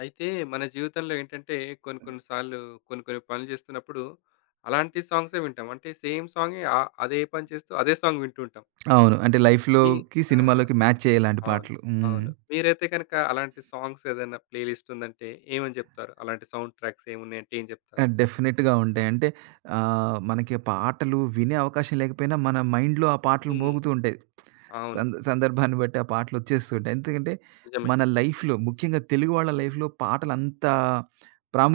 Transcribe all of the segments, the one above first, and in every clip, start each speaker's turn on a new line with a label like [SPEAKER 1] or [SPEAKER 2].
[SPEAKER 1] అయితే మన జీవితంలో ఏంటంటే కొన్ని కొన్ని సార్లు కొన్ని కొన్ని పనులు చేస్తున్నప్పుడు అలాంటి సాంగ్సే వింటాం. అంటే సేమ్ సాంగే అదే పని చేస్తూ అదే సాంగ్ వింటూ ఉంటాం.
[SPEAKER 2] అవును. అంటే
[SPEAKER 1] మీ
[SPEAKER 2] లైఫ్‌లోకి,
[SPEAKER 1] ఆ!
[SPEAKER 2] సినిమాలోకి మ్యాచ్ అయ్యేలాంటి
[SPEAKER 1] అవును.
[SPEAKER 2] పాటలు. హ్మ్.
[SPEAKER 1] అవును. మీరైతే గనక అలాంటి సాంగ్స్ ఏదైనా ప్లేలిస్ట్ ఉందంటే ఏమని జెప్తారు? అలాంటి సౌండ్ ట్రాక్స్ ఏమున్నాయంటే ఏం
[SPEAKER 2] ఆ!
[SPEAKER 1] జెప్తారు?
[SPEAKER 2] డెఫినిట్‌గా ఉంటాయి. అంటే మనకి పాటలు వినే అవకాశం లేకపోయినా, మన మైండ్‌లో ఆ పాటలు
[SPEAKER 1] హ్మ్.
[SPEAKER 2] మోగుతూ ఉంటాయి.
[SPEAKER 1] అవును.
[SPEAKER 2] సందర్భాన్ని బట్టి ఆ పాటలు వచ్చేస్తూ ఉంటాయి. ఎందుకంటే,
[SPEAKER 1] నిజమే.
[SPEAKER 2] మన లైఫ్‌లో ముఖ్యంగా తెలుగు వాళ్ళ లైఫ్‌లో పాటలు అంత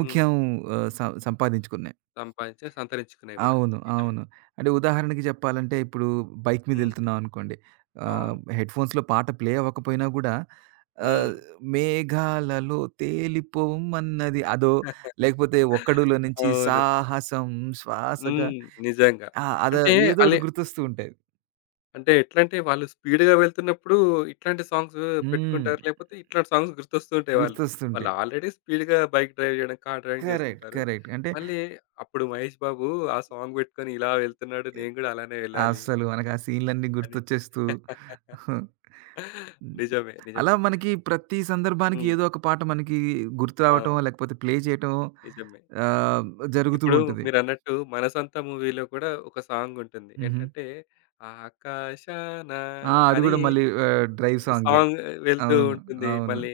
[SPEAKER 1] హ్మ్.
[SPEAKER 2] ఆహ్, సం సంపాదించుకున్నాయి.
[SPEAKER 1] సంపాదించి సంతరించుకున్నాయి గూడా.
[SPEAKER 2] అవును.
[SPEAKER 1] నిజమే.
[SPEAKER 2] అవును. అంటే ఉదాహరణకి చెప్పాలంటే ఇప్పుడు బైక్
[SPEAKER 1] హ్మ్.
[SPEAKER 2] మీదెళ్తున్నాం అనుకోండి.
[SPEAKER 1] అవును.
[SPEAKER 2] హెడ్‌ఫోన్స్‌లో పాట ప్లే అవ్వకపోయినా గూడా
[SPEAKER 1] హ్మ్.
[SPEAKER 2] ఆహ్, 'మేఘాలలో తేలిపోమన్నది' అదో, లేకపోతే 'ఒక్కడులో' నుంచి
[SPEAKER 1] అవును.
[SPEAKER 2] 'సాహసం శ్వాసగా'.
[SPEAKER 1] హ్మ్. నిజంగా.
[SPEAKER 2] ఆ! అదో
[SPEAKER 1] అంటే
[SPEAKER 2] ఏదో ఒకటి
[SPEAKER 1] అలె
[SPEAKER 2] గుర్తొస్తూ ఉంటాయి.
[SPEAKER 1] అంటే ఎట్లంటే వాళ్ళు స్పీడ్‌గా వెళ్తున్నప్పుడు ఇట్లాంటి సాంగ్స్
[SPEAKER 2] హ్మ్.
[SPEAKER 1] పెట్టుకుంటారు. లేకపోతే ఇట్లాంటి సాంగ్స్ గుర్తొస్తూ ఉంటాయి వాళ్ళు. వాళ్ళు
[SPEAKER 2] గుర్తొస్తుంటాయి.
[SPEAKER 1] ఆల్రెడీ స్పీడ్‌గా బైక్ డ్రైవ్ చేయడం, కార్ డ్రైవింగ్
[SPEAKER 2] కరెక్ట్.
[SPEAKER 1] చేస్తుంటారు.
[SPEAKER 2] కరెక్ట్. అంటే
[SPEAKER 1] మళ్ళీ అప్పుడు 'మహేష్ బాబు' ఆ సాంగ్ పెట్టుకొని ఇలా వెళ్తున్నాడు. నేను గూడా అలానే వెళ్ళాలి
[SPEAKER 2] అస్సలు మనకు ఆ సీన్‌లన్నీ
[SPEAKER 1] అని.
[SPEAKER 2] గుర్తొచ్చేస్తూ హ్మ్.
[SPEAKER 1] నిజమే.
[SPEAKER 2] అలా
[SPEAKER 1] నిజమే.
[SPEAKER 2] మనకి ప్రతి సందర్భానికి
[SPEAKER 1] హ్మ్.
[SPEAKER 2] ఏదో ఒక పాట మనకి గుర్తు రావటం,
[SPEAKER 1] అవును.
[SPEAKER 2] లేకపోతే ప్లే చేయటం
[SPEAKER 1] నిజమే.
[SPEAKER 2] ఆహ్, జరుగుతూ
[SPEAKER 1] ఇప్పుడు
[SPEAKER 2] ఉంటది.
[SPEAKER 1] మీరన్నట్టు 'మనసంతా' మూవీలో కూడా ఒక సాంగ్ ఉంటుంది.
[SPEAKER 2] హుహు.
[SPEAKER 1] ఏంటంటే ఆకాశాన
[SPEAKER 2] ఆ! అది
[SPEAKER 1] అని
[SPEAKER 2] గూడా మళ్ళీ డ్రైవ్ సాంగే.
[SPEAKER 1] సాంగ్ వెళ్తూ
[SPEAKER 2] అవును.
[SPEAKER 1] ఉంటుంది.
[SPEAKER 2] అవును.
[SPEAKER 1] మళ్ళీ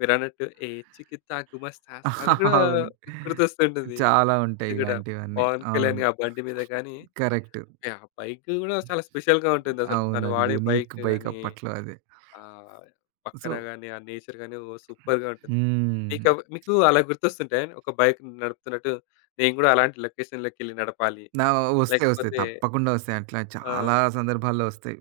[SPEAKER 1] మీరన్నట్టు 'ఏ చికిత్తా గుమస్తా' అది కూడా
[SPEAKER 2] అవును.
[SPEAKER 1] గుర్తొస్తుంటుంది.
[SPEAKER 2] చాలా
[SPEAKER 1] అది
[SPEAKER 2] ఉంటాయి
[SPEAKER 1] కూడా
[SPEAKER 2] ఇలాంటివన్నీ.
[SPEAKER 1] 'పవన్
[SPEAKER 2] అవును.
[SPEAKER 1] కళ్యాణ్' ఆ బండి మీద గాని,
[SPEAKER 2] కరెక్ట్.
[SPEAKER 1] ఆ బైక్ కూడా చాలా స్పెషల్‌గా ఉంటుందసలు.
[SPEAKER 2] అవును.
[SPEAKER 1] తను
[SPEAKER 2] అది
[SPEAKER 1] వాడే
[SPEAKER 2] యూనిక్
[SPEAKER 1] బైక్
[SPEAKER 2] బైక్
[SPEAKER 1] గాని,
[SPEAKER 2] అప్పట్లో అది.
[SPEAKER 1] ఆహ్, పక్కన
[SPEAKER 2] సో
[SPEAKER 1] గాని, ఆ నేచర్ గాని ఓ సూపర్‌గా ఉంటుంది.
[SPEAKER 2] హ్మ్.
[SPEAKER 1] మీకు అలా గుర్తొస్తుంటాయా? ఒక బైక్ నడుపుతున్నట్టు నేను కూడా అలాంటి లొకేషన్‌లోకెళ్ళి నడపాలి.
[SPEAKER 2] నా వస్తాయి. వస్తాయి.
[SPEAKER 1] లేకపోతే
[SPEAKER 2] తప్పకుండా వస్తాయి. అట్లా
[SPEAKER 1] ఆ!
[SPEAKER 2] చాలా సందర్భాల్లో వస్తాయి.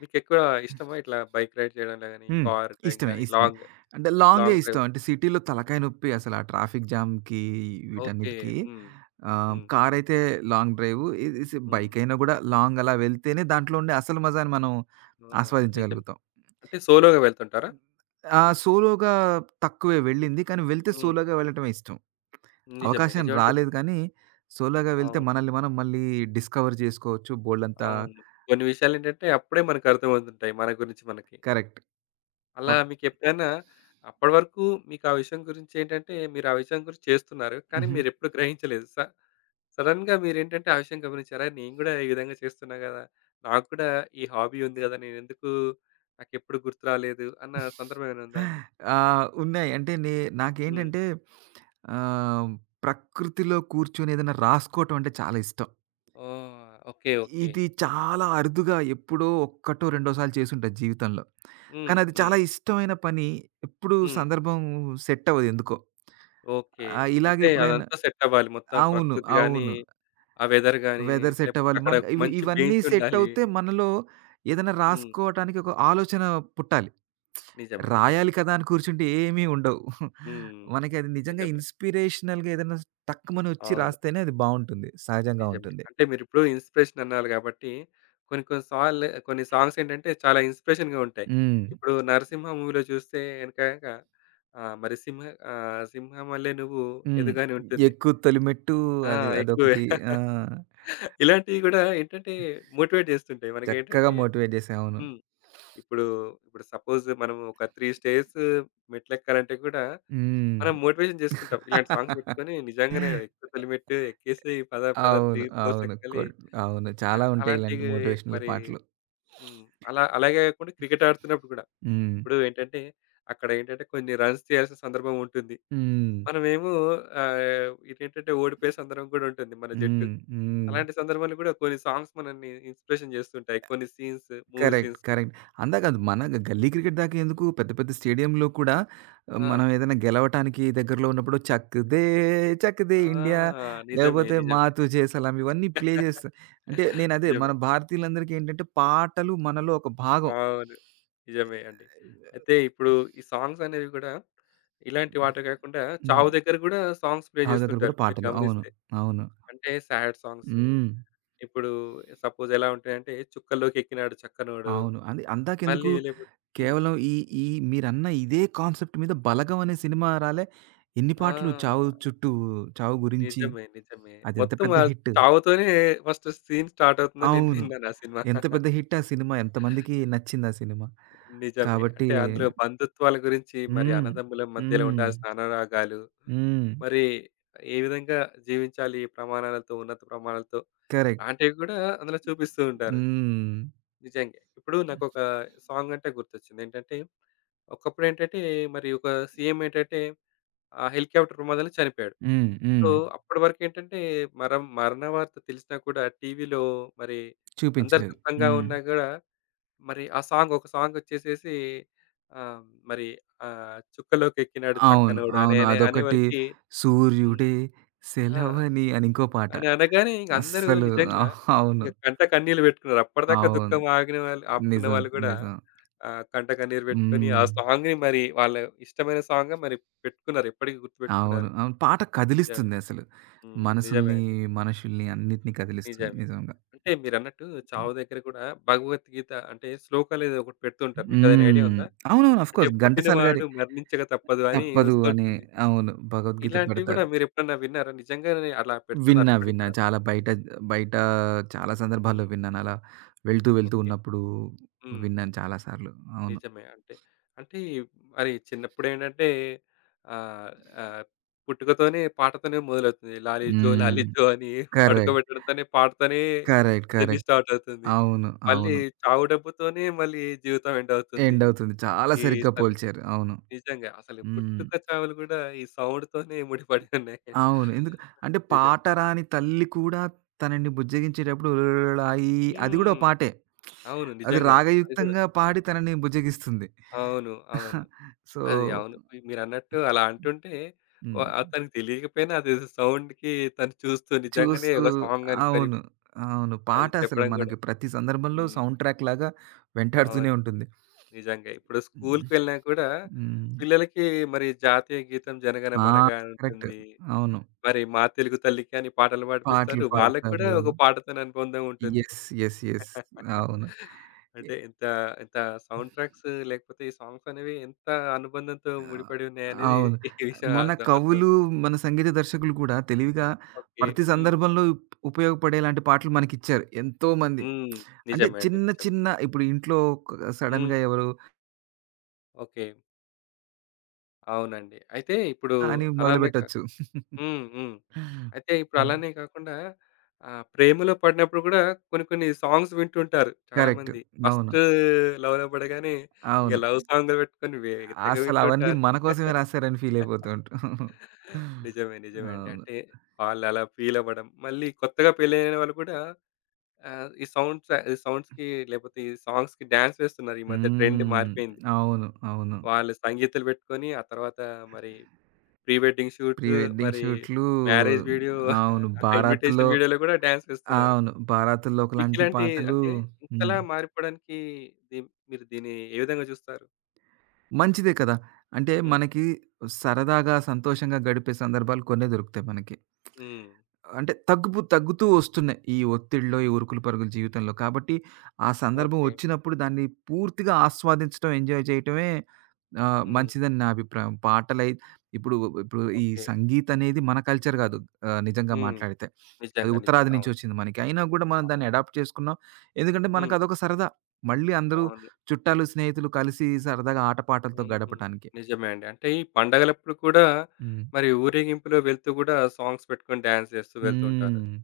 [SPEAKER 1] మీకెక్కువ ఇష్టమా ఇట్లా బైక్ రైడ్ చేయడంలో గాని,
[SPEAKER 2] హ్మ్.
[SPEAKER 1] కార్ డ్రైవింగ్
[SPEAKER 2] ఇష్టమే.
[SPEAKER 1] గాని,
[SPEAKER 2] ఇష్టమే.
[SPEAKER 1] లాంగ్
[SPEAKER 2] అంటే లాంగే
[SPEAKER 1] లాంగ్
[SPEAKER 2] ఇష్టం.
[SPEAKER 1] డ్రైవ్?
[SPEAKER 2] అంటే సిటీలో తలకాయ నొప్పి అసలు ఆ ట్రాఫిక్ జామ్‌కి,
[SPEAKER 1] ఓకే.
[SPEAKER 2] వీటన్నిటికి.
[SPEAKER 1] హ్మ్. హ్మ్.
[SPEAKER 2] కారైతే లాంగ్ డ్రైవ్. ఇది
[SPEAKER 1] హ్మ్.
[SPEAKER 2] బైకైనా గూడా లాంగ్ అలా వెళ్తేనే దాంట్లో ఉండే అసలు మజాని మనం
[SPEAKER 1] ఆ! నిజమే.
[SPEAKER 2] ఆస్వాదించగలుగుతాం.
[SPEAKER 1] అంటే సోలోగా వెళ్తుంటారా?
[SPEAKER 2] ఆ! సోలోగా తక్కువే వెళ్ళింది. కానీ వెళ్తే
[SPEAKER 1] హ్మ్.
[SPEAKER 2] సోలోగా వెళ్ళటమే ఇష్టం.
[SPEAKER 1] నిజమే.
[SPEAKER 2] అవకాశం
[SPEAKER 1] నిజమంటే
[SPEAKER 2] రాలేదు కానీ సోలోగా వెళ్తే
[SPEAKER 1] అవును.
[SPEAKER 2] మనల్ని మనం మళ్ళీ డిస్కవర్ జేసుకోవచ్చు బోలెడంత.
[SPEAKER 1] అవును. కొన్ని విషయాలేంటంటే అప్పుడే మనకర్థమవుతుంటాయి మన గురించి మనకి.
[SPEAKER 2] కరెక్ట్.
[SPEAKER 1] అలా
[SPEAKER 2] కొత్
[SPEAKER 1] మీకెప్పుడైనా అప్పటి వరకు మీకా విషయం గురించేంటంటే మీరు ఆ విషయం గురించి చేస్తున్నారు. కానీ
[SPEAKER 2] హుహు.
[SPEAKER 1] మీరెప్పుడు గ్రహించలేదు. స సడెన్‌గా మీరేంటంటే ఆ విషయం గమనించారు. అరె! నేను గూడా ఈ విధంగా చేస్తున్నా గదా! నాకు కూడా ఈ హాబీ ఉంది గదా! నేనెందుకు నాకెప్పుడు గుర్తు రాలేదు అన్న సందర్భం ఏమైనా ఉందా అండి?
[SPEAKER 2] ఆ! ఉన్నాయి. అంటే నే
[SPEAKER 1] హ్మ్.
[SPEAKER 2] నాకేంటంటే ఆహ్, ప్రకృతిలో కూర్చొని ఏదైనా రాసుకోవటం అంటే చాలా ఇష్టం.
[SPEAKER 1] ఓహ్! ఓకే. ఓకే.
[SPEAKER 2] ఇది చాలా అరుదుగా ఎప్పుడో ఒక్కటో, రెండో సార్లు చేసుంటా జీవితంలో.
[SPEAKER 1] హ్మ్.
[SPEAKER 2] కానీ అది
[SPEAKER 1] హ్మ్.
[SPEAKER 2] చాలా ఇష్టమైన పని. ఎప్పుడూ
[SPEAKER 1] హ్మ్.
[SPEAKER 2] సందర్భం సెట్ అవ్వదు ఎందుకో.
[SPEAKER 1] ఓకే.
[SPEAKER 2] ఇలాగే
[SPEAKER 1] అంటే
[SPEAKER 2] ఎప్పుడైనా
[SPEAKER 1] అదంతా సెట్ అవ్వాలి. మొత్తం
[SPEAKER 2] అవును.
[SPEAKER 1] ప్రకృతి గాని,
[SPEAKER 2] అవును.
[SPEAKER 1] ఆ వెదర్ గాని,
[SPEAKER 2] వెదర్ సెట్
[SPEAKER 1] లేకపోతే
[SPEAKER 2] అవ్వాలి.
[SPEAKER 1] అక్కడ
[SPEAKER 2] మనకి
[SPEAKER 1] మంచి
[SPEAKER 2] ఇవన్నీ
[SPEAKER 1] బీచ్
[SPEAKER 2] సెట్
[SPEAKER 1] ఉండాలి.
[SPEAKER 2] అవుతే మనలో ఏదైనా
[SPEAKER 1] హ్మ్.
[SPEAKER 2] రాసుకోవటానికి ఒక ఆలోచన పుట్టాలి.
[SPEAKER 1] నిజమే. నిజమే.
[SPEAKER 2] రాయాలి కదా అని కూర్చుంటే ఏమీ ఉండవు.
[SPEAKER 1] హ్మ్.
[SPEAKER 2] మనకది నిజంగా
[SPEAKER 1] నిజమే.
[SPEAKER 2] ఇన్‌స్పిరేషనల్‌గా ఏదైనా టక్కుమని వచ్చి
[SPEAKER 1] అవును.
[SPEAKER 2] రాస్తేనే అది బావుంటుంది. సహజంగా
[SPEAKER 1] నిజమే.
[SPEAKER 2] ఉంటుంది.
[SPEAKER 1] అంటే మీరిప్పుడు ఇన్‌స్పిరేషన్ అన్నారు కాబట్టి కొన్ని కొన్ని సార్లు కొన్ని సాంగ్స్ ఏంటంటే చాలా ఇన్‌స్పిరేషన్‌గా ఉంటాయి.
[SPEAKER 2] హ్మ్.
[SPEAKER 1] ఇప్పుడు 'నరసింహ' మూవీలో చూస్తే గనక మరి సింహ సింహం వల్లే నువ్వు
[SPEAKER 2] హ్మ్.
[SPEAKER 1] ఎదుగని ఉంటుంది.
[SPEAKER 2] ఎక్కు తొలిమెట్టు
[SPEAKER 1] ఆ!
[SPEAKER 2] అది
[SPEAKER 1] ఎక్కువే.
[SPEAKER 2] అదొకటి. ఆ!
[SPEAKER 1] ఇలాంటివి గూడా ఏంటంటే మోటివేట్ చేస్తుంటాయి.
[SPEAKER 2] చక్కగా
[SPEAKER 1] మనకేంటంటే
[SPEAKER 2] మోటివేట్ చేసావు. అవును.
[SPEAKER 1] హ్మ్. ఇప్పుడు, ఇప్పుడు సపోజ్ మనం ఒక 3 స్టేర్స్ మెట్లెక్కాలంటే కూడా
[SPEAKER 2] హ్మ్.
[SPEAKER 1] మనం మోటివేషన్ చేసుకుంటాం. ఇలాంటి సాంగ్స్ పెట్టుకొని నిజంగానే ఎక్కు తొలిమెట్టు ఎక్కేసేయి పద పద
[SPEAKER 2] అవును.
[SPEAKER 1] 3 ఫ్లోర్స్
[SPEAKER 2] అవును.
[SPEAKER 1] ఎక్కాలి.
[SPEAKER 2] కొడ్ అవును.
[SPEAKER 1] అల్
[SPEAKER 2] చాలా ఉంటాయి ఇలాంటి
[SPEAKER 1] అలాంటివి
[SPEAKER 2] మోటివేషనల్
[SPEAKER 1] మరి
[SPEAKER 2] పాటలు.
[SPEAKER 1] హ్మ్. అలా అలాగే కాకుండా క్రికెట్ ఆడుతున్నప్పుడు కూడా
[SPEAKER 2] హ్మ్.
[SPEAKER 1] ఇప్పుడు ఏంటంటే అక్కడ ఏంటంటే కొన్ని రన్స్ చేయాల్సిన సందర్భం ఉంటుంది.
[SPEAKER 2] హ్మ్.
[SPEAKER 1] మనమేమో ఇదేంటంటే ఓడిపోయే సందర్భం కూడా ఉంటుంది మన జట్టు.
[SPEAKER 2] హ్మ్. హ్మ్.
[SPEAKER 1] అలాంటి సందర్భాల్లో కూడా కొన్ని సాంగ్స్ మనల్ని ఇన్‌స్పిరేషన్ చేస్తుంటాయి. కొన్ని scenes, movie
[SPEAKER 2] correct.
[SPEAKER 1] Scenes.
[SPEAKER 2] Correct. అందాక అది మన గల్లీ
[SPEAKER 1] హ్మ్.
[SPEAKER 2] క్రికెట్ దాకా ఎందుకు, పెద్ద పెద్ద స్టేడియంలో కూడా ఆ,
[SPEAKER 1] ఆ!
[SPEAKER 2] మనం ఏదైనా గెలవటానికి దగ్గరలో ఉన్నప్పుడు 'చక్‌దే
[SPEAKER 1] ఆ!
[SPEAKER 2] ఇండియా',
[SPEAKER 1] నిజమే.
[SPEAKER 2] లేకపోతే 'మా
[SPEAKER 1] నిజమే.
[SPEAKER 2] తుజే సలాం' ఇవన్నీ ప్లే చేస్తా. అంటే నేను అదే మన
[SPEAKER 1] నిజమే.
[SPEAKER 2] భారతీయులందరికీ ఏంటంటే పాటలు మనలో ఒక భాగం.
[SPEAKER 1] అవును. నిజమే అండి. అయితే ఇప్పుడు ఈ సాంగ్స్ అనేవి కూడా ఇలాంటి వాటి కాకుండా
[SPEAKER 2] హ్మ్.
[SPEAKER 1] చావు దగ్గర గూడా సాంగ్స్ ప్లే
[SPEAKER 2] ఆమె దగ్గర కూడా
[SPEAKER 1] చేస్తుంటారు మీరు
[SPEAKER 2] పాటలు. అవును.
[SPEAKER 1] గమనిస్తే.
[SPEAKER 2] అవును.
[SPEAKER 1] అంటే సాడ్ సాంగ్స్.
[SPEAKER 2] హ్మ్.
[SPEAKER 1] ఇప్పుడు సపోజ్ ఎలా ఉంటాయంటే 'చుక్కల్లోకి ఎక్కినాడు చక్కనోడు.'
[SPEAKER 2] అవును. అది అందాకెందుకు,
[SPEAKER 1] మళ్ళీ లేకపోతే హ్మ్.
[SPEAKER 2] కేవలం ఈ ఈ మీరన్న ఇదే కాన్సెప్ట్ మీద 'బలగం' అనే సినిమా రాలే. ఎన్ని పాటలు చావు
[SPEAKER 1] ఆ!
[SPEAKER 2] చుట్టూ, చావు గురించి.
[SPEAKER 1] నిజమే. నిజమే.
[SPEAKER 2] అదెంత
[SPEAKER 1] మొత్తం
[SPEAKER 2] పెద్ద
[SPEAKER 1] ఆ
[SPEAKER 2] హిట్.
[SPEAKER 1] చావుతోనే ఫస్ట్ సీన్ స్టార్ట్ అవుతుందని నేను
[SPEAKER 2] అవును.
[SPEAKER 1] విన్నాను ఆ సినిమా.
[SPEAKER 2] ఎంత పెద్ద హిట్ ఆ సినిమా. ఎంతమందికి నచ్చింది ఆ సినిమా.
[SPEAKER 1] నిజమే.
[SPEAKER 2] కాబట్టి
[SPEAKER 1] అంటే అందులో బంధుత్వాల గురించి మరి
[SPEAKER 2] హ్మ్.
[SPEAKER 1] అన్నదమ్ముల మధ్యలో
[SPEAKER 2] హ్మ్.
[SPEAKER 1] ఉండాల్సిన అనురాగాలు,
[SPEAKER 2] హ్మ్.
[SPEAKER 1] మరి ఏ విధంగా జీవించాలి ఈ ప్రమాణాలతో, ఉన్నత ప్రమాణాలతో
[SPEAKER 2] కరెక్ట్.
[SPEAKER 1] లాంటివి కూడా అందులో చూపిస్తూ ఉంటారు.
[SPEAKER 2] హ్మ్.
[SPEAKER 1] నిజంగా. ఇప్పుడు నాకొక సాంగ్ అంటే గుర్తొచ్చింది. ఏంటంటే, ఒకప్పుడేంటంటే మరి ఒక సీఎం ఏంటంటే హెలికాప్టర్ ప్రమాదంలో చనిపోయాడు.
[SPEAKER 2] హ్మ్.
[SPEAKER 1] సో,
[SPEAKER 2] హ్మ్.
[SPEAKER 1] అప్పటి వరకేంటంటే మరం మరణ వార్త తెలిసినా కూడా టీవీలో మరి అందరు
[SPEAKER 2] చూపించలేదు.
[SPEAKER 1] దుఃఖంగా
[SPEAKER 2] హ్మ్.
[SPEAKER 1] ఉన్నా కూడా మరి ఆ సాంగ్ ఒక సాంగొచ్చేసేసి ఆహ్, మరి "చుక్కలోకెక్కినాడు
[SPEAKER 2] అవును.
[SPEAKER 1] చక్కనోడు" అనే
[SPEAKER 2] అవును.
[SPEAKER 1] అనే
[SPEAKER 2] అదొకటి
[SPEAKER 1] అనేవరకి హ్మ్.
[SPEAKER 2] 'సూర్యుడే
[SPEAKER 1] ఆ!
[SPEAKER 2] సెలవని' అని ఇంకో పాట.
[SPEAKER 1] అని అనగానే ఇంక అందరూ
[SPEAKER 2] అస్సలు
[SPEAKER 1] నిజంగా
[SPEAKER 2] అవును.
[SPEAKER 1] ఇంక కంట కన్నీళ్లు పెట్టుకున్నారు. అప్పటిదాకా
[SPEAKER 2] అవును.
[SPEAKER 1] దుఃఖం ఆగిన వాళ్ళు ఆపుకున్న
[SPEAKER 2] నిజం.
[SPEAKER 1] వాళ్ళు గూడా
[SPEAKER 2] నిజం.
[SPEAKER 1] కంట కన్నీరు పెట్టుకొని
[SPEAKER 2] హ్మ్.
[SPEAKER 1] ఆ సాంగ్‌ని మరి వాళ్ళ ఇష్టమైన సాంగ్‌గా మరి పెట్టుకున్నారు. ఎప్పటికి
[SPEAKER 2] అవును.
[SPEAKER 1] గుర్తుపెట్టుకున్నారు.
[SPEAKER 2] అవును. పాట
[SPEAKER 1] నిజమే.
[SPEAKER 2] కదిలిస్తుందసలు.
[SPEAKER 1] హ్మ్. నిజమే
[SPEAKER 2] మనసుల్ని,
[SPEAKER 1] అండి.
[SPEAKER 2] మనుషుల్ని అన్నిటిని కదిలిస్తుంది
[SPEAKER 1] నిజమే.
[SPEAKER 2] నిజంగా.
[SPEAKER 1] అంటే మీరన్నట్టు 'చావు' దగ్గర గూడా భగవద్గీత అంటే శ్లోకాలేదో ఒకటి పెడుతుంటారు. మీకదేమైనా ఐడియా
[SPEAKER 2] హ్మ్.
[SPEAKER 1] ఉందా?
[SPEAKER 2] అవునవును. ఆఫ్
[SPEAKER 1] అంటే
[SPEAKER 2] కోర్స్ 'ఘంటసాల' గారి
[SPEAKER 1] పుట్టినవాడు మరణించక తప్పదు అని
[SPEAKER 2] 'తప్పదు' అని
[SPEAKER 1] వస్తుంటుంది.
[SPEAKER 2] అవును. భగవద్గీత
[SPEAKER 1] ఇలాంటివి గూడా
[SPEAKER 2] పెడతారు.
[SPEAKER 1] మీరెప్పుడన్నా విన్నారా? నిజంగానే అలా పెడుతున్నారు
[SPEAKER 2] విన్నా,
[SPEAKER 1] ఇప్పటికి
[SPEAKER 2] విన్నా.
[SPEAKER 1] కూడా?
[SPEAKER 2] చాలా బయట, బయట చాలా సందర్భాల్లో
[SPEAKER 1] హ్మ్.
[SPEAKER 2] విన్నాను. అలా వెళ్తూ, వెళ్తూ
[SPEAKER 1] ఓకే.
[SPEAKER 2] ఉన్నప్పుడు
[SPEAKER 1] హ్మ్.
[SPEAKER 2] విన్నాను చాలా సార్లు. అవును.
[SPEAKER 1] నిజమే. అంటే ఈ మరి చిన్నప్పుడేంటంటే ఆహ్, ఆహ్, పుట్టుకతోనే పాటతోనే మొదలవుతుంది. లాలిజో
[SPEAKER 2] హ్మ్.
[SPEAKER 1] లాలిజో అని
[SPEAKER 2] కరెక్ట్.
[SPEAKER 1] పడుకోబెట్టడంతోనే, పాటతోనే
[SPEAKER 2] కరెక్ట్.
[SPEAKER 1] Journey
[SPEAKER 2] correct.
[SPEAKER 1] స్టార్ట్ అవుతుంది.
[SPEAKER 2] అవును.
[SPEAKER 1] మళ్ళీ
[SPEAKER 2] అవును.
[SPEAKER 1] చావు డబ్బుతోనే మళ్ళీ జీవితం ఎండ్ అవుతుంది.
[SPEAKER 2] ఎండ్ అవుతుంది. చాలా
[SPEAKER 1] ఈ
[SPEAKER 2] సరిగ్గా
[SPEAKER 1] అసలు
[SPEAKER 2] పోల్చారు. అవును.
[SPEAKER 1] నిజంగా. అసలు
[SPEAKER 2] హ్మ్.
[SPEAKER 1] పుట్టుక చావులు గూడా ఈ సౌండ్‌తోనే ముడిపడి ఉన్నాయి.
[SPEAKER 2] అవును. ఎందుకు అంటే
[SPEAKER 1] నిజం.
[SPEAKER 2] పాట రాని తల్లి కూడా తనని బుజ్జగించేటప్పుడు "ఒలొలొలొలాయి" అది గూడా ఓ
[SPEAKER 1] హ్మ్.
[SPEAKER 2] పాటే.
[SPEAKER 1] అవును.
[SPEAKER 2] అది
[SPEAKER 1] నిజంగానే. అది గూడా.
[SPEAKER 2] రాగయుక్తంగా పాడి తనని బుజ్జగిస్తుంది.
[SPEAKER 1] అవును. అవును.
[SPEAKER 2] సో
[SPEAKER 1] అది అవును. మీ మీరన్నట్టు అలా అంటుంటే వ
[SPEAKER 2] హ్మ్.
[SPEAKER 1] అతనికి తెలియకపోయినా అదేదో సౌండ్‌కి తను చూస్తూ నిజంగానే
[SPEAKER 2] చూస్తూ
[SPEAKER 1] ఒక సాంగ్ అనుకొని
[SPEAKER 2] అవును. అవును.
[SPEAKER 1] అది
[SPEAKER 2] పాట అసలు
[SPEAKER 1] చెప్పడం గూడా.
[SPEAKER 2] మనకి ప్రతి సందర్భంలో
[SPEAKER 1] హ్మ్.
[SPEAKER 2] సౌండ్ ట్రాక్ లాగా వెంటాడుతూనే
[SPEAKER 1] అవును.
[SPEAKER 2] ఉంటుంది.
[SPEAKER 1] నిజంగా. ఇప్పుడు
[SPEAKER 2] హ్మ్.
[SPEAKER 1] స్కూల్‌కి వెళ్ళినా కూడా
[SPEAKER 2] హ్మ్.
[SPEAKER 1] పిల్లలకి మరి జాతీయ గీతం
[SPEAKER 2] ఆ!
[SPEAKER 1] జనగణమనగ
[SPEAKER 2] కరెక్ట్.
[SPEAKER 1] ఉంటుంది.
[SPEAKER 2] అవును.
[SPEAKER 1] మరి మా తెలుగు తల్లికి అని పాటలు
[SPEAKER 2] పాటలు
[SPEAKER 1] పాడిపిస్తారు. వాళ్ళకి కూడా
[SPEAKER 2] పాడతారు.
[SPEAKER 1] ఒక పాటతోని అనుబంధం ఉంటుంది.
[SPEAKER 2] యెస్. యెస్. యెస్. అవును. ఎ
[SPEAKER 1] అంటే ఇంత ఇంత సౌండ్ ట్రాక్స్ లేకపోతే ఈ సాంగ్స్ అనేవి ఎంత అనుబంధంతో
[SPEAKER 2] ఆ!
[SPEAKER 1] ముడిపడి ఉన్నాయనేది
[SPEAKER 2] అవును.
[SPEAKER 1] ఈ విషయం
[SPEAKER 2] మన కవులు,
[SPEAKER 1] అర్థమవుతుంది.
[SPEAKER 2] మన సంగీత దర్శకులు కూడా తెలివిగా
[SPEAKER 1] ఓకే.
[SPEAKER 2] ప్రతి
[SPEAKER 1] హ్మ్.
[SPEAKER 2] సందర్భంలో ఉపయోగపడేలాంటి పాటలు మనకిచ్చారు ఎంతోమంది.
[SPEAKER 1] హ్మ్.
[SPEAKER 2] అంటే
[SPEAKER 1] నిజమే అండి.
[SPEAKER 2] చిన్న
[SPEAKER 1] నిజమే.
[SPEAKER 2] చిన్న ఇప్పుడు ఇంట్లో క్
[SPEAKER 1] హ్మ్.
[SPEAKER 2] సడెన్‌గా ఎవరో
[SPEAKER 1] ఓకే. అవునండి. అయితే ఇప్పుడు
[SPEAKER 2] అని
[SPEAKER 1] అలానే కా
[SPEAKER 2] మొదలుపెట్టొచ్చు.
[SPEAKER 1] హ్మ్. హ్మ్. అయితే ఇప్పుడు
[SPEAKER 2] హ్మ్.
[SPEAKER 1] అలానే కాకుండా ప్రేమలో పడినప్పుడు కూడా కొన్ని కొన్ని సాంగ్స్ వింటుంటారు
[SPEAKER 2] కరెక్ట్.
[SPEAKER 1] చాలామంది.
[SPEAKER 2] అవును.
[SPEAKER 1] ఫస్ట్ లవ్‌లో పడగానే ఇంక
[SPEAKER 2] అవును.
[SPEAKER 1] లవ్ సాంగ్‌లు పెట్టుకొని వే తెగ
[SPEAKER 2] అసలవన్నీ
[SPEAKER 1] వింటుంటారు.
[SPEAKER 2] మన కోసమే రాసారని ఫీల్ అయిపోతూ ఉంటాం.
[SPEAKER 1] నిజమే. నిజమే అండి.
[SPEAKER 2] అవును.
[SPEAKER 1] అంటే వాళ్ళలా ఫీల్ అవ్వడం. మళ్ళీ కొత్తగా పెళ్ళైన వాళ్ళు కూడా ఈ సౌండ్స్ ఈ సౌండ్స్‌కి లేకపోతే ఈ సాంగ్స్‌కి డాన్స్ వేస్తున్నారు. ఈ మధ్య ట్రెండ్
[SPEAKER 2] హ్మ్.
[SPEAKER 1] మారిపోయింది.
[SPEAKER 2] అవును. అవును.
[SPEAKER 1] వాళ్ళు సంగీతులు పెట్టుకొని ఆ తర్వాత మరి pre wedding
[SPEAKER 2] pre
[SPEAKER 1] shoot
[SPEAKER 2] wedding
[SPEAKER 1] మరి
[SPEAKER 2] షూట్లు.
[SPEAKER 1] మ్యారేజ్ వీడియో,
[SPEAKER 2] అవును. 'బారాత్'లో
[SPEAKER 1] ఇన్విటేషన్ వీడియోలో కూడా డాన్స్ వేస్తున్నారు.
[SPEAKER 2] అవును. 'బారాత్'లో
[SPEAKER 1] మీకు
[SPEAKER 2] ఒకలాంటి
[SPEAKER 1] ఇలాంటి
[SPEAKER 2] పాటలు.
[SPEAKER 1] అంటే
[SPEAKER 2] హ్మ్.
[SPEAKER 1] ఇంతలా మారిపోవడానికి దీ మీరు దీన్ని ఏ విధంగా చూస్తారు?
[SPEAKER 2] మంచిదే కదా! అంటే
[SPEAKER 1] హ్మ్.
[SPEAKER 2] మనకి సరదాగా, సంతోషంగా గడిపే సందర్భాలు కొన్నే దొరుకుతాయి మనకి.
[SPEAKER 1] హ్మ్.
[SPEAKER 2] అంటే తగ్గుతూ వస్తున్నాయి. ఈ ఒత్తిడిలో, ఈ ఉరుకులు పరుగుల జీవితంలో. కాబట్టి ఆ సందర్భం
[SPEAKER 1] ఓకే.
[SPEAKER 2] వచ్చినప్పుడు దాన్ని పూర్తిగా ఆస్వాదించడం, ఎంజాయ్ చేయటమే ఆ!
[SPEAKER 1] హ్మ్.
[SPEAKER 2] మంచిదని నా అభిప్రాయం. ఇప్పుడు ఇప్పుడు ఈ
[SPEAKER 1] ఓకే.
[SPEAKER 2] సంగీత్ అనేది మన కల్చర్ గాదు. నిజంగా
[SPEAKER 1] హ్మ్.
[SPEAKER 2] మాట్లాడితే. అది
[SPEAKER 1] నిజంగా.
[SPEAKER 2] ఉత్తరాది
[SPEAKER 1] నిజంగా.
[SPEAKER 2] నుంచి
[SPEAKER 1] అవును.
[SPEAKER 2] వచ్చింది మనకి. అయినా గూడా మనం దాన్ని
[SPEAKER 1] అవును.
[SPEAKER 2] అడాప్ట్ చేసుకున్నాం. ఎందుకంటే మనకు
[SPEAKER 1] హ్మ్.
[SPEAKER 2] అదొక సరదా. మళ్ళీ అందరూ
[SPEAKER 1] అవును.
[SPEAKER 2] చుట్టాలు, స్నేహితులు కలిసి సరదాగా ఆటపాటలతో
[SPEAKER 1] హ్మ్.
[SPEAKER 2] గడపటానికి.
[SPEAKER 1] నిజమే అండి. అంటే ఈ పండగలప్పుడు కూడా
[SPEAKER 2] హ్మ్.
[SPEAKER 1] మరి ఊరేగింపులో వెళ్తూ గూడా సాంగ్స్ పెట్టుకొని డాన్స్ చేస్తూ వెళ్తూ ఉంటారు.
[SPEAKER 2] హ్మ్.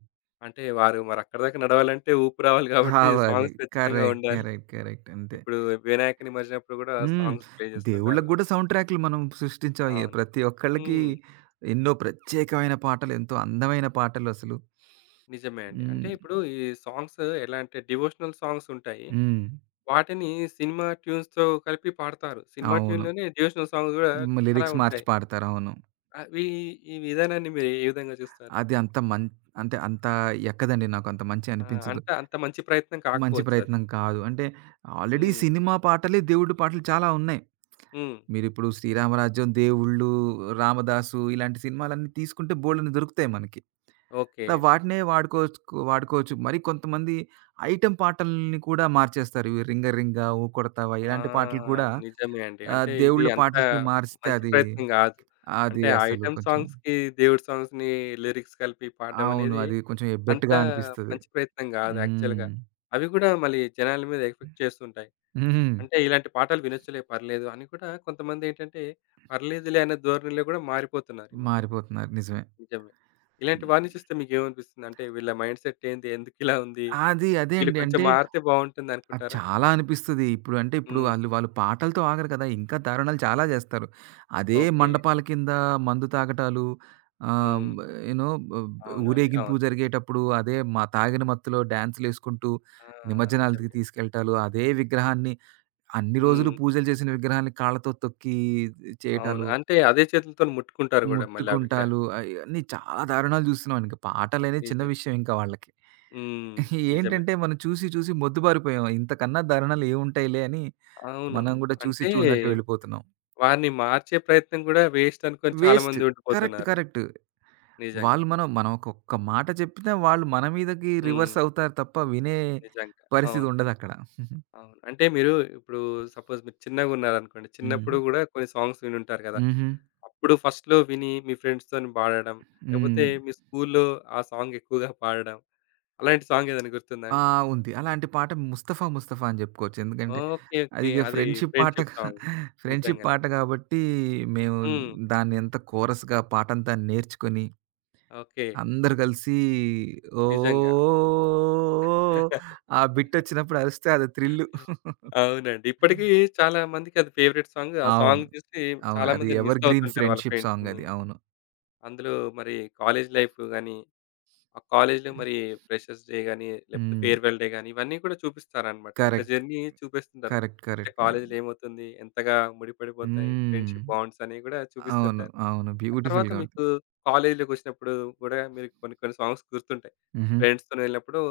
[SPEAKER 1] అంటే వారు మరక్కడి దాకా నడవాలంటే ఊపు రావాలి గాబట్టి
[SPEAKER 2] రావాలి.
[SPEAKER 1] సాంగ్స్ ఖచ్చితంగా
[SPEAKER 2] కరెక్ట్.
[SPEAKER 1] ఉండాలి.
[SPEAKER 2] కరెక్ట్. కరెక్ట్. అంతే.
[SPEAKER 1] ఇప్పుడు వినాయక నిమజ్జనప్పుడు గూడా
[SPEAKER 2] హ్మ్.
[SPEAKER 1] సాంగ్స్ ప్లే
[SPEAKER 2] దేవుళ్ళకి
[SPEAKER 1] చేస్తుంటారు.
[SPEAKER 2] గూడా సౌండ్ ట్రాక్‌లు మనం సృష్టించాం.
[SPEAKER 1] అవును.
[SPEAKER 2] ప్రతి ఒక్కళ్ళకి
[SPEAKER 1] హ్మ్.
[SPEAKER 2] ఎన్నో ప్రత్యేకమైన పాటలు, ఎంతో అందమైన పాటలు అసలు.
[SPEAKER 1] నిజమే అండి. అంటే
[SPEAKER 2] హ్మ్.
[SPEAKER 1] ఇప్పుడు ఈ సాంగ్స్ ఎలా అంటే డివోషనల్ సాంగ్స్ ఉంటాయి.
[SPEAKER 2] హ్మ్.
[SPEAKER 1] వాటిని సినిమా ట్యూన్స్‌తో కలిపి పాడతారు. సినిమా
[SPEAKER 2] అవును.
[SPEAKER 1] ట్యూన్‌లోనే డివోషనల్ సాంగ్స్ గూడా
[SPEAKER 2] హ్మ్.
[SPEAKER 1] చాలా
[SPEAKER 2] లిరిక్స్ మార్చి
[SPEAKER 1] ఉంటాయి.
[SPEAKER 2] పాడతారు. అవును.
[SPEAKER 1] అవి ఈ విధానాన్ని మీరు ఏ విధంగా చూస్తారు?
[SPEAKER 2] అది అంత మం అంటే ఎక్కదండి నాకు. అంత మంచి
[SPEAKER 1] ఆ!
[SPEAKER 2] అనిపించదు.
[SPEAKER 1] అంటే అంత మంచి ప్రయత్నం
[SPEAKER 2] మంచి
[SPEAKER 1] కాకపోవచ్చు అది.
[SPEAKER 2] ప్రయత్నం కాదు. అంటే ఆల్రెడీ
[SPEAKER 1] హ్మ్.
[SPEAKER 2] సినిమా పాటలే దేవుడి పాటలు చాలా ఉన్నాయి.
[SPEAKER 1] హ్మ్.
[SPEAKER 2] మీరిప్పుడు 'శ్రీరామరాజ్యం', 'దేవుళ్ళు', 'రామదాసు' ఇలాంటి సినిమాలన్నీ తీసుకుంటే బోలెడన్ని దొరుకుతాయి మనకి.
[SPEAKER 1] ఓకే.
[SPEAKER 2] సో, వాటినే వాడుకోవచ్చు వాడుకోవచ్చు. మరి కొంతమంది ఐటెమ్ పాటల్ని కూడా మార్చేస్తారు. ఇవి 'రింగ రింగా', 'ఊ కొడతావా'
[SPEAKER 1] ఆ!
[SPEAKER 2] ఇలాంటి పాటలు కూడా
[SPEAKER 1] నిజమే అండి. అంటే ఇది
[SPEAKER 2] దేవుళ్ళ
[SPEAKER 1] అంత
[SPEAKER 2] పాటలకి మారిస్తే
[SPEAKER 1] మంచి
[SPEAKER 2] అది,
[SPEAKER 1] ప్రయత్నం గాదు.
[SPEAKER 2] అది
[SPEAKER 1] అంటే
[SPEAKER 2] అసలు
[SPEAKER 1] ఐటెమ్
[SPEAKER 2] కొంచెం
[SPEAKER 1] సాంగ్స్‌కి దేవుడి సాంగ్స్‌ని లిరిక్స్ కలిపి పాడడం
[SPEAKER 2] అవును.
[SPEAKER 1] అనేది
[SPEAKER 2] అది కొంచెం
[SPEAKER 1] అంత
[SPEAKER 2] ఎబ్బెట్టుగా అనిపిస్తది.
[SPEAKER 1] మంచి ప్రయత్నం గాదు యాక్చువల్‌గా.
[SPEAKER 2] హ్మ్.
[SPEAKER 1] అవి గూడా మళ్ళీ జనాల మీద ఎఫెక్ట్ చేస్తుంటాయి.
[SPEAKER 2] హ్మ్.
[SPEAKER 1] అంటే ఇలాంటి పాటలు వినొచ్చులే పర్లేదు అని కూడా కొంతమందేంటంటే పర్లేదులే అనే ధోరణిలో గూడా మారిపోతున్నారు ఈ మధ్య.
[SPEAKER 2] మారిపోతున్నారు. నిజమే.
[SPEAKER 1] నిజమే. ఇలాంటి వారిని చూస్తే మీకేమనిపిస్తుంది? అంటే వీళ్ళ మైండ్‌సెట్ ఏంది? ఎందుకిలా ఉంది?
[SPEAKER 2] అది అదే
[SPEAKER 1] వీళ్ళు
[SPEAKER 2] అండి.
[SPEAKER 1] కొంచెం
[SPEAKER 2] అంటే
[SPEAKER 1] మారితే
[SPEAKER 2] అది
[SPEAKER 1] బావుంటుందనుకుంటారా?
[SPEAKER 2] చాలా అనిపిస్తది. ఇప్పుడు అంటే ఇప్పుడు
[SPEAKER 1] హ్మ్.
[SPEAKER 2] వాళ్ళు పాటలతో ఆగరు కదా! ఇంకా దారుణాలు చాలా జేస్తారు. అదే
[SPEAKER 1] ఓకే.
[SPEAKER 2] మండపాల కింద మందు తాగటాలు, ఆహ్,
[SPEAKER 1] హ్మ్.
[SPEAKER 2] యూ నో,
[SPEAKER 1] అవునండి.
[SPEAKER 2] ఊరేగింపు
[SPEAKER 1] అవును.
[SPEAKER 2] జరిగేటప్పుడు అదే తాగిన మత్తులో డాన్సులేసుకుంటూ
[SPEAKER 1] ఆ!
[SPEAKER 2] నిమజ్జనాలకి
[SPEAKER 1] నిజమే.
[SPEAKER 2] తీసుకెళ్ళటాలు, అదే విగ్రహాన్ని, అన్ని రోజులు
[SPEAKER 1] హ్మ్.
[SPEAKER 2] పూజలు చేసిన విగ్రహాన్ని కాళ్ళతో తొక్కి
[SPEAKER 1] అవును.
[SPEAKER 2] చేయటాలు.
[SPEAKER 1] అంటే అదే చేతులతోని ముట్టుకుంటారు గూడా మళ్ళీ ఆ
[SPEAKER 2] ముట్టుకుంటాలు
[SPEAKER 1] విగ్రహాన్ని.
[SPEAKER 2] అయి అన్నీ చాలా దారుణాలు చూస్తున్నాం. ఇంక పాటలనేవి చిన్న
[SPEAKER 1] నిజం.
[SPEAKER 2] విషయం ఇంకా వాళ్ళకి.
[SPEAKER 1] హ్మ్. నిజమే.
[SPEAKER 2] ఏంటంటే మనం చూసి చూసి మొద్దుబారిపోయాం. ఇంతకన్నా దారుణాలు ఏముంటాయిలే అని
[SPEAKER 1] అవును.
[SPEAKER 2] మనం గూడా చూసి
[SPEAKER 1] అంటే
[SPEAKER 2] చూడనట్టు వెళ్ళిపోతున్నాం.
[SPEAKER 1] వారిని మార్చే ప్రయత్నం గూడా వేస్ట్ అనుకోని చాలా
[SPEAKER 2] వేస్ట్.
[SPEAKER 1] మంది
[SPEAKER 2] కరెక్ట్.
[SPEAKER 1] ఉండిపోతున్నారు.
[SPEAKER 2] కరెక్ట్.
[SPEAKER 1] నిజంగా.
[SPEAKER 2] వాళ్ళు మనం మనం ఒక్కొక్క మాట చెప్పినా వాళ్ళు మన మీదకి
[SPEAKER 1] హ్మ్.
[SPEAKER 2] రివర్స్ అవుతారు తప్ప వినే
[SPEAKER 1] నిజంగా.
[SPEAKER 2] పరిస్థితి
[SPEAKER 1] అవును.
[SPEAKER 2] ఉండదక్కడ.
[SPEAKER 1] అవును. అంటే మీరు ఇప్పుడు సపోజ్ మీరు చిన్నగున్నారనుకోండి.
[SPEAKER 2] హ్మ్.
[SPEAKER 1] చిన్నప్పుడు గూడా కొన్ని సాంగ్స్ వినుంటారు గదా!
[SPEAKER 2] హుహు.
[SPEAKER 1] అప్పుడు ఫస్ట్‌లో విని మీ ఫ్రెండ్స్‌తోని పాడడం,
[SPEAKER 2] హ్మ్.
[SPEAKER 1] లేపోతే మీ స్కూల్‌లో ఆ సాంగ్ ఎక్కువగా పాడడం, అలాంటి సాంగ్ ఏదైనా గుర్తుందా
[SPEAKER 2] ఆ!
[SPEAKER 1] అండి?
[SPEAKER 2] ఉంది. అలాంటి పాట 'ముస్తఫా ముస్తఫా' అని జెప్పుకోవచ్చు. ఎందుకంటే,
[SPEAKER 1] ఓకే.
[SPEAKER 2] అది
[SPEAKER 1] ఓకే.
[SPEAKER 2] ఇగ
[SPEAKER 1] అది
[SPEAKER 2] ఫ్రెండ్‌షిప్ పాట
[SPEAKER 1] ఫ్రెండ్‌షిప్ సాంగ్.
[SPEAKER 2] ఫ్రెండ్‌షిప్
[SPEAKER 1] నిజంగానే.
[SPEAKER 2] పాట గాబట్టి, మేము
[SPEAKER 1] హ్మ్.
[SPEAKER 2] దాన్ని ఎంత కోరస్‌గా పాటంతా నేర్చుకొని,
[SPEAKER 1] ఓకే.
[SPEAKER 2] అందరూ గలిసి
[SPEAKER 1] నిజంగా.
[SPEAKER 2] ఓహ్! ఆ బిట్టొచ్చినప్పుడు అరిస్తే అది థ్రిల్లు.
[SPEAKER 1] అవునండి. ఇప్పటికీ చాలా మందికి అది ఫేవరెట్ సాంగ్. ఆ
[SPEAKER 2] అవును.
[SPEAKER 1] సాంగ్ చూసి
[SPEAKER 2] అవును.
[SPEAKER 1] చాలా
[SPEAKER 2] అది
[SPEAKER 1] మందిని మిస్
[SPEAKER 2] ఎవర్‌గ్రీన్
[SPEAKER 1] అవుతుంటారు వాళ్ళ
[SPEAKER 2] ఫ్రెండ్‌షిప్ సాంగ్
[SPEAKER 1] ఫ్రెండ్స్‌ని.
[SPEAKER 2] అది. అవును.
[SPEAKER 1] అందులో మరి కాలేజ్ లైఫ్ గాని ఆ కాలేజ్‌లో మరి ఫ్రెషర్స్ డే గాని, లేకపోతే
[SPEAKER 2] హ్మ్.
[SPEAKER 1] ఫేర్‌వెల్ డే గాని ఇవన్నీ కూడా చూపిస్తారనమాట. ఒక
[SPEAKER 2] కరెక్ట్.
[SPEAKER 1] జర్నీ చూపిస్తుంటారు.
[SPEAKER 2] కరెక్ట్.
[SPEAKER 1] అంటే
[SPEAKER 2] కరెక్ట్. కరెక్ట్.
[SPEAKER 1] కాలేజ్‌లో ఏమవుతుంది? ఎంతగా ముడిపడిపోతాయి
[SPEAKER 2] హ్మ్.
[SPEAKER 1] ఫ్రెండ్‌షిప్ బాండ్స్ అనేవి కూడా
[SPEAKER 2] అవును.
[SPEAKER 1] చూపిస్తుంటారు.
[SPEAKER 2] అవును.
[SPEAKER 1] ఆ తర్వాత
[SPEAKER 2] బ్యూటిఫుల్‌గా ఉంటుంది.
[SPEAKER 1] మీకు కాలేజ్‌లోకొచ్చినప్పుడు గూడా మీరు కొన్ని కొన్ని సాంగ్స్ గుర్తుంటాయి.
[SPEAKER 2] హుహు.
[SPEAKER 1] ఫ్రెండ్స్‌తోని వెళ్ళినప్పుడు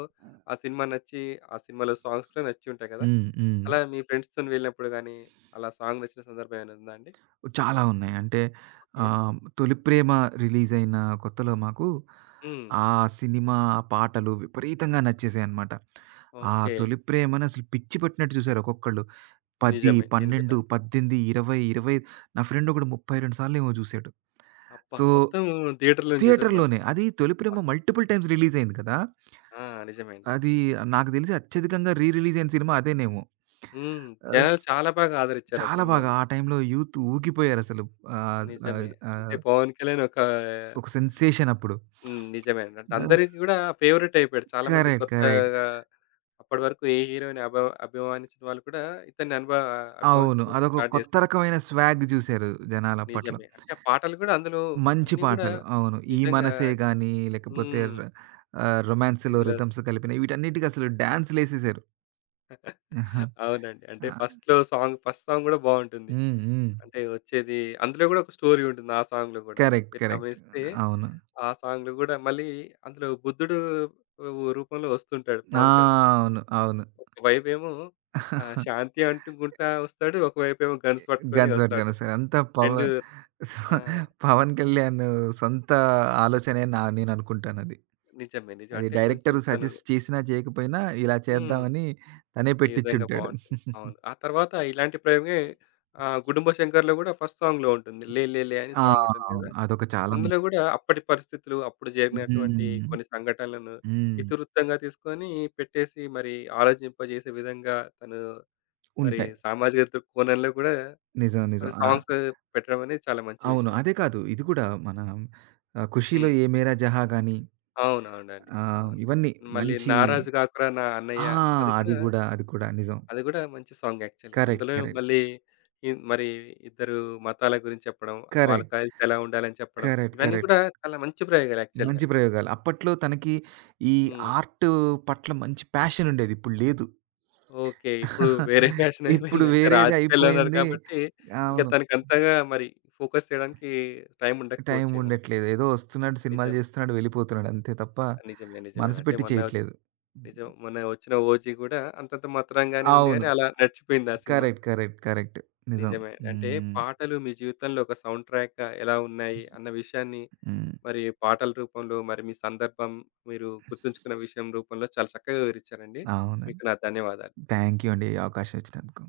[SPEAKER 1] ఆ సినిమా నచ్చి, ఆ సినిమాలో సాంగ్స్ కూడా నచ్చి ఉంటాయి కదా!
[SPEAKER 2] హ్మ్. హ్మ్.
[SPEAKER 1] అలా మీ ఫ్రెండ్స్‌తోని వెళ్ళినప్పుడు గాని, అలా సాంగ్ నచ్చిన సందర్భం ఏమైనా ఉందా అండి?
[SPEAKER 2] చాలా ఉన్నాయి. అంటే
[SPEAKER 1] ఓకే.
[SPEAKER 2] 'తొలి ప్రేమ' రిలీజయిన కొత్తలో మాకు
[SPEAKER 1] హ్మ్.
[SPEAKER 2] ఆ సినిమా పాటలు విపరీతంగా నచ్చేసాయన్నమాట. ఆ
[SPEAKER 1] ఓకే.
[SPEAKER 2] 'తొలి ప్రేమ'ని అసలు పిచ్చి పట్టినట్టు చూసారు ఒక్కొక్కళ్ళు. 10,
[SPEAKER 1] నిజమే. నేను
[SPEAKER 2] 12,
[SPEAKER 1] విన్నాను.
[SPEAKER 2] 18, 20, 25. నా ఫ్రెండ్ ఒకడు 32 సార్లేమో చూసాడు.
[SPEAKER 1] అబ్బా!
[SPEAKER 2] సో,
[SPEAKER 1] మొత్తం థియేటర్‌లోనే చూసాడు మళ్ళీ.
[SPEAKER 2] థియేటర్‌లోనే అది 'తొలి ప్రేమ' మల్టిపుల్ టైమ్స్ రిలీజయింది కదా!
[SPEAKER 1] ఆ! నిజమే అండి.
[SPEAKER 2] అది నాకు తెలిసి అత్యధికంగా రీ రిలీజయిన సినిమా అదేనేమో.
[SPEAKER 1] హ్మ్.
[SPEAKER 2] ఆహ్,
[SPEAKER 1] జనాలు
[SPEAKER 2] స్
[SPEAKER 1] చాలా బాగా ఆదరించారు ఆ
[SPEAKER 2] చాలా బాగా.
[SPEAKER 1] సినిమాని.
[SPEAKER 2] ఆ టైంలో యూత్ ఊగిపోయారసలు. ఆహ్, ఆహ్,
[SPEAKER 1] నిజమే. అంటే
[SPEAKER 2] ఆహ్,
[SPEAKER 1] పవన్ కళ్యాణ్ ఒక
[SPEAKER 2] ఒక సెన్సేషన్ అప్పుడు.
[SPEAKER 1] హ్మ్. నిజమే అండి. అంటే
[SPEAKER 2] గర్ల్స్
[SPEAKER 1] అందరికి గూడా ఫేవరెట్ అయిపోయాడు. చాలా మంది
[SPEAKER 2] కరెక్ట్. కరెక్ట్.
[SPEAKER 1] కొత్తగా అప్పటి వరకు ఏ హీరో‌ని అభ అభిమానించిన వాళ్ళు కూడా ఇతన్ని అనుభ
[SPEAKER 2] అవును.
[SPEAKER 1] అభిమానించడం
[SPEAKER 2] అదొక
[SPEAKER 1] స్టార్ట్
[SPEAKER 2] కొత్త
[SPEAKER 1] చేశారు.
[SPEAKER 2] రకమైన స్వాగ్ జూసారు జనాలప్పట్లో.
[SPEAKER 1] నిజమే. అంటే ఆ పాటలు గూడా అందులో
[SPEAKER 2] మంచి
[SPEAKER 1] అన్నీ గూడా
[SPEAKER 2] పాటలు. అవును. 'ఈ
[SPEAKER 1] నిజంగా
[SPEAKER 2] మనసే' గాని, లేకపోతే
[SPEAKER 1] హ్మ్.
[SPEAKER 2] ర రొమాన్స్‌లో
[SPEAKER 1] ఇందులో
[SPEAKER 2] రిథమ్స్ కలిపిన వీటన్నిటికి అసలు డాన్స్‌లేసేసారు.
[SPEAKER 1] అవునండి.
[SPEAKER 2] ఆ!
[SPEAKER 1] అంటే ఫస్ట్‌లో సాంగ్ ఫస్ట్ సాంగ్ గూడా బావుంటుంది.
[SPEAKER 2] హ్మ్. హ్మ్.
[SPEAKER 1] అంటే వచ్చేది అందులో గూడా ఒక స్టోరీ ఉంటుంది. ఆ సాంగ్‌లో గూడా.
[SPEAKER 2] కరెక్ట్.
[SPEAKER 1] మీరు
[SPEAKER 2] కరెక్ట్.
[SPEAKER 1] గమనిస్తే
[SPEAKER 2] అవును.
[SPEAKER 1] ఆ సాంగ్‌లో గూడా మళ్ళీ అందులో బుద్ధుడు వు రూపంలో వస్తుంటాడు
[SPEAKER 2] ఆ!
[SPEAKER 1] పవన్ కళ్యాణ్.
[SPEAKER 2] అవును. అవును.
[SPEAKER 1] ఒకవైపేమో శాంతి అంటుకుంటా వస్తాడు. ఒకవైపేమో గన్స్ పట్టుకొని
[SPEAKER 2] గన్స్
[SPEAKER 1] వస్తాడు.
[SPEAKER 2] పట్టుకొనొస్తారు. అంతా పవ
[SPEAKER 1] 2 ఆ!
[SPEAKER 2] పవన్ పవన్ కళ్యాణ్ సొంత ఆలోచనే నేననుకుంటానది.
[SPEAKER 1] నిజమే. నిజం.
[SPEAKER 2] అది అది
[SPEAKER 1] అంటే కొంచెం
[SPEAKER 2] డైరెక్టర్
[SPEAKER 1] తను
[SPEAKER 2] సజెస్ట్ చేసినా, చేయకపోయినా ఇలా
[SPEAKER 1] హ్మ్.
[SPEAKER 2] చేద్దామని తనే
[SPEAKER 1] ఈ విధంగా
[SPEAKER 2] పెట్టించుంటాడు.
[SPEAKER 1] బావుంటుంది. అవును. ఆ తర్వాత ఇలాంటి ప్రయోగమే 'గుడుంబ శంకర్‌లో' గూడా ఫస్ట్ సాంగ్‌లో ఉంటుంది. 'లే లే లే' అని
[SPEAKER 2] ఆ!
[SPEAKER 1] సాంగ్ ఉంటుంది గదా!
[SPEAKER 2] అవును. అదొక చాలా
[SPEAKER 1] అందులో
[SPEAKER 2] మంచి
[SPEAKER 1] గూడా అప్పటి పరిస్థితులు, అప్పుడు జరిగినటువంటి
[SPEAKER 2] హ్మ్.
[SPEAKER 1] కొన్ని సంఘటనలను
[SPEAKER 2] హ్మ్.
[SPEAKER 1] ఇతివృత్తంగా తీసుకొని పెట్టేసి మరి ఆలోచింపజేసే విధంగా తను మరి
[SPEAKER 2] ఉంటాయి.
[SPEAKER 1] సామాజిక దృ కోణంలో గూడా
[SPEAKER 2] నిజం. నిజం.
[SPEAKER 1] మరి
[SPEAKER 2] ఆ!
[SPEAKER 1] సాంగ్స్ పెట్టడం అనేది చాలా మంచి
[SPEAKER 2] అవును.
[SPEAKER 1] విషయం
[SPEAKER 2] అదే
[SPEAKER 1] యాక్చువల్‌గా.
[SPEAKER 2] కాదు, ఇది కూడా మన 'ఖుషీలో
[SPEAKER 1] హ్మ్.
[SPEAKER 2] ఏ మేరా జహా' గాని
[SPEAKER 1] అవునవునండి. అవును.
[SPEAKER 2] ఇవన్నీ
[SPEAKER 1] మళ్ళీ
[SPEAKER 2] మంచి
[SPEAKER 1] 'నారాజు గాకురా నా
[SPEAKER 2] ఆ!
[SPEAKER 1] అన్నయ్య' అది
[SPEAKER 2] అది
[SPEAKER 1] కూడా
[SPEAKER 2] గూడా, అది కూడా నిజం.
[SPEAKER 1] అది కూడా మంచి సాంగ్ యాక్చువల్‌గా.
[SPEAKER 2] కరెక్ట్.
[SPEAKER 1] అందులో
[SPEAKER 2] కరెక్ట్.
[SPEAKER 1] మళ్ళీ ఇ మరి ఇద్దరు మతాల గురించి చెప్పడం, వాళ్ళ
[SPEAKER 2] కరెక్ట్.
[SPEAKER 1] కలిసి ఎలా ఉండాలని చెప్పడం,
[SPEAKER 2] కరెక్ట్.
[SPEAKER 1] ఇవన్నీ
[SPEAKER 2] కరెక్ట్.
[SPEAKER 1] కూడా చాలా మంచి ప్రయోగాలు యాక్చువల్‌గా.
[SPEAKER 2] మంచి ప్రయోగాలు. అప్పట్లో తనకి ఈ
[SPEAKER 1] హ్మ్.
[SPEAKER 2] ఆర్ట్ పట్ల మంచి ప్యాషన్ ఉండేది. ఇప్పుడు లేదు.
[SPEAKER 1] ఓకే. ఇప్పుడు వేరే ఫ్యాషన్
[SPEAKER 2] ఇప్పుడు
[SPEAKER 1] అయిపోయిందంటే
[SPEAKER 2] వేరేది
[SPEAKER 1] రాజకీయాల్లో ఉన్నారు
[SPEAKER 2] అయిపోయింది.
[SPEAKER 1] కాబట్టి, ఇంక
[SPEAKER 2] అవును.
[SPEAKER 1] తనకి అంతగా మరి ఫోకస్ చేయడానికి టైం
[SPEAKER 2] టైం
[SPEAKER 1] ఉండకపోవచ్చేమో.
[SPEAKER 2] ఉండట్లేదు. ఏదో వస్తున్నాడు, సినిమాలు
[SPEAKER 1] నిజమే.
[SPEAKER 2] చేస్తున్నాడు, వెళ్ళిపోతున్నాడు అంతే తప్ప
[SPEAKER 1] నిజమే. నిజమే.
[SPEAKER 2] మనసు
[SPEAKER 1] అంటే
[SPEAKER 2] పెట్టి
[SPEAKER 1] మొన్న
[SPEAKER 2] చేయట్లేదు.
[SPEAKER 1] నిజం మొన్న వచ్చిన 'ఓజీ' గూడా అంతంత మాత్రంగానే ఉంది గానీ,
[SPEAKER 2] అవును.
[SPEAKER 1] అలా నడిచిపోయింది ఆ సినిమా.
[SPEAKER 2] కరెక్ట్. కరెక్ట్. కరెక్ట్. నిజం.
[SPEAKER 1] నిజమే. అంటే
[SPEAKER 2] హ్మ్.
[SPEAKER 1] పాటలు మీ జీవితంలో ఒక సౌండ్ ట్రాక్‌గా ఎలా ఉన్నాయి అన్న విషయాన్ని
[SPEAKER 2] హ్మ్.
[SPEAKER 1] మరి పాటల రూపంలో, మరి మీ సందర్భం, మీరు గుర్తుంచుకున్న విషయం రూపంలో చాలా చక్కగా వివరిచ్చారండి.
[SPEAKER 2] అవునండి.
[SPEAKER 1] మీకు నా ధన్యవాదాలు.
[SPEAKER 2] థాంక్ యూ అండి. ఈ అవకాశం ఇచ్చినందుకు.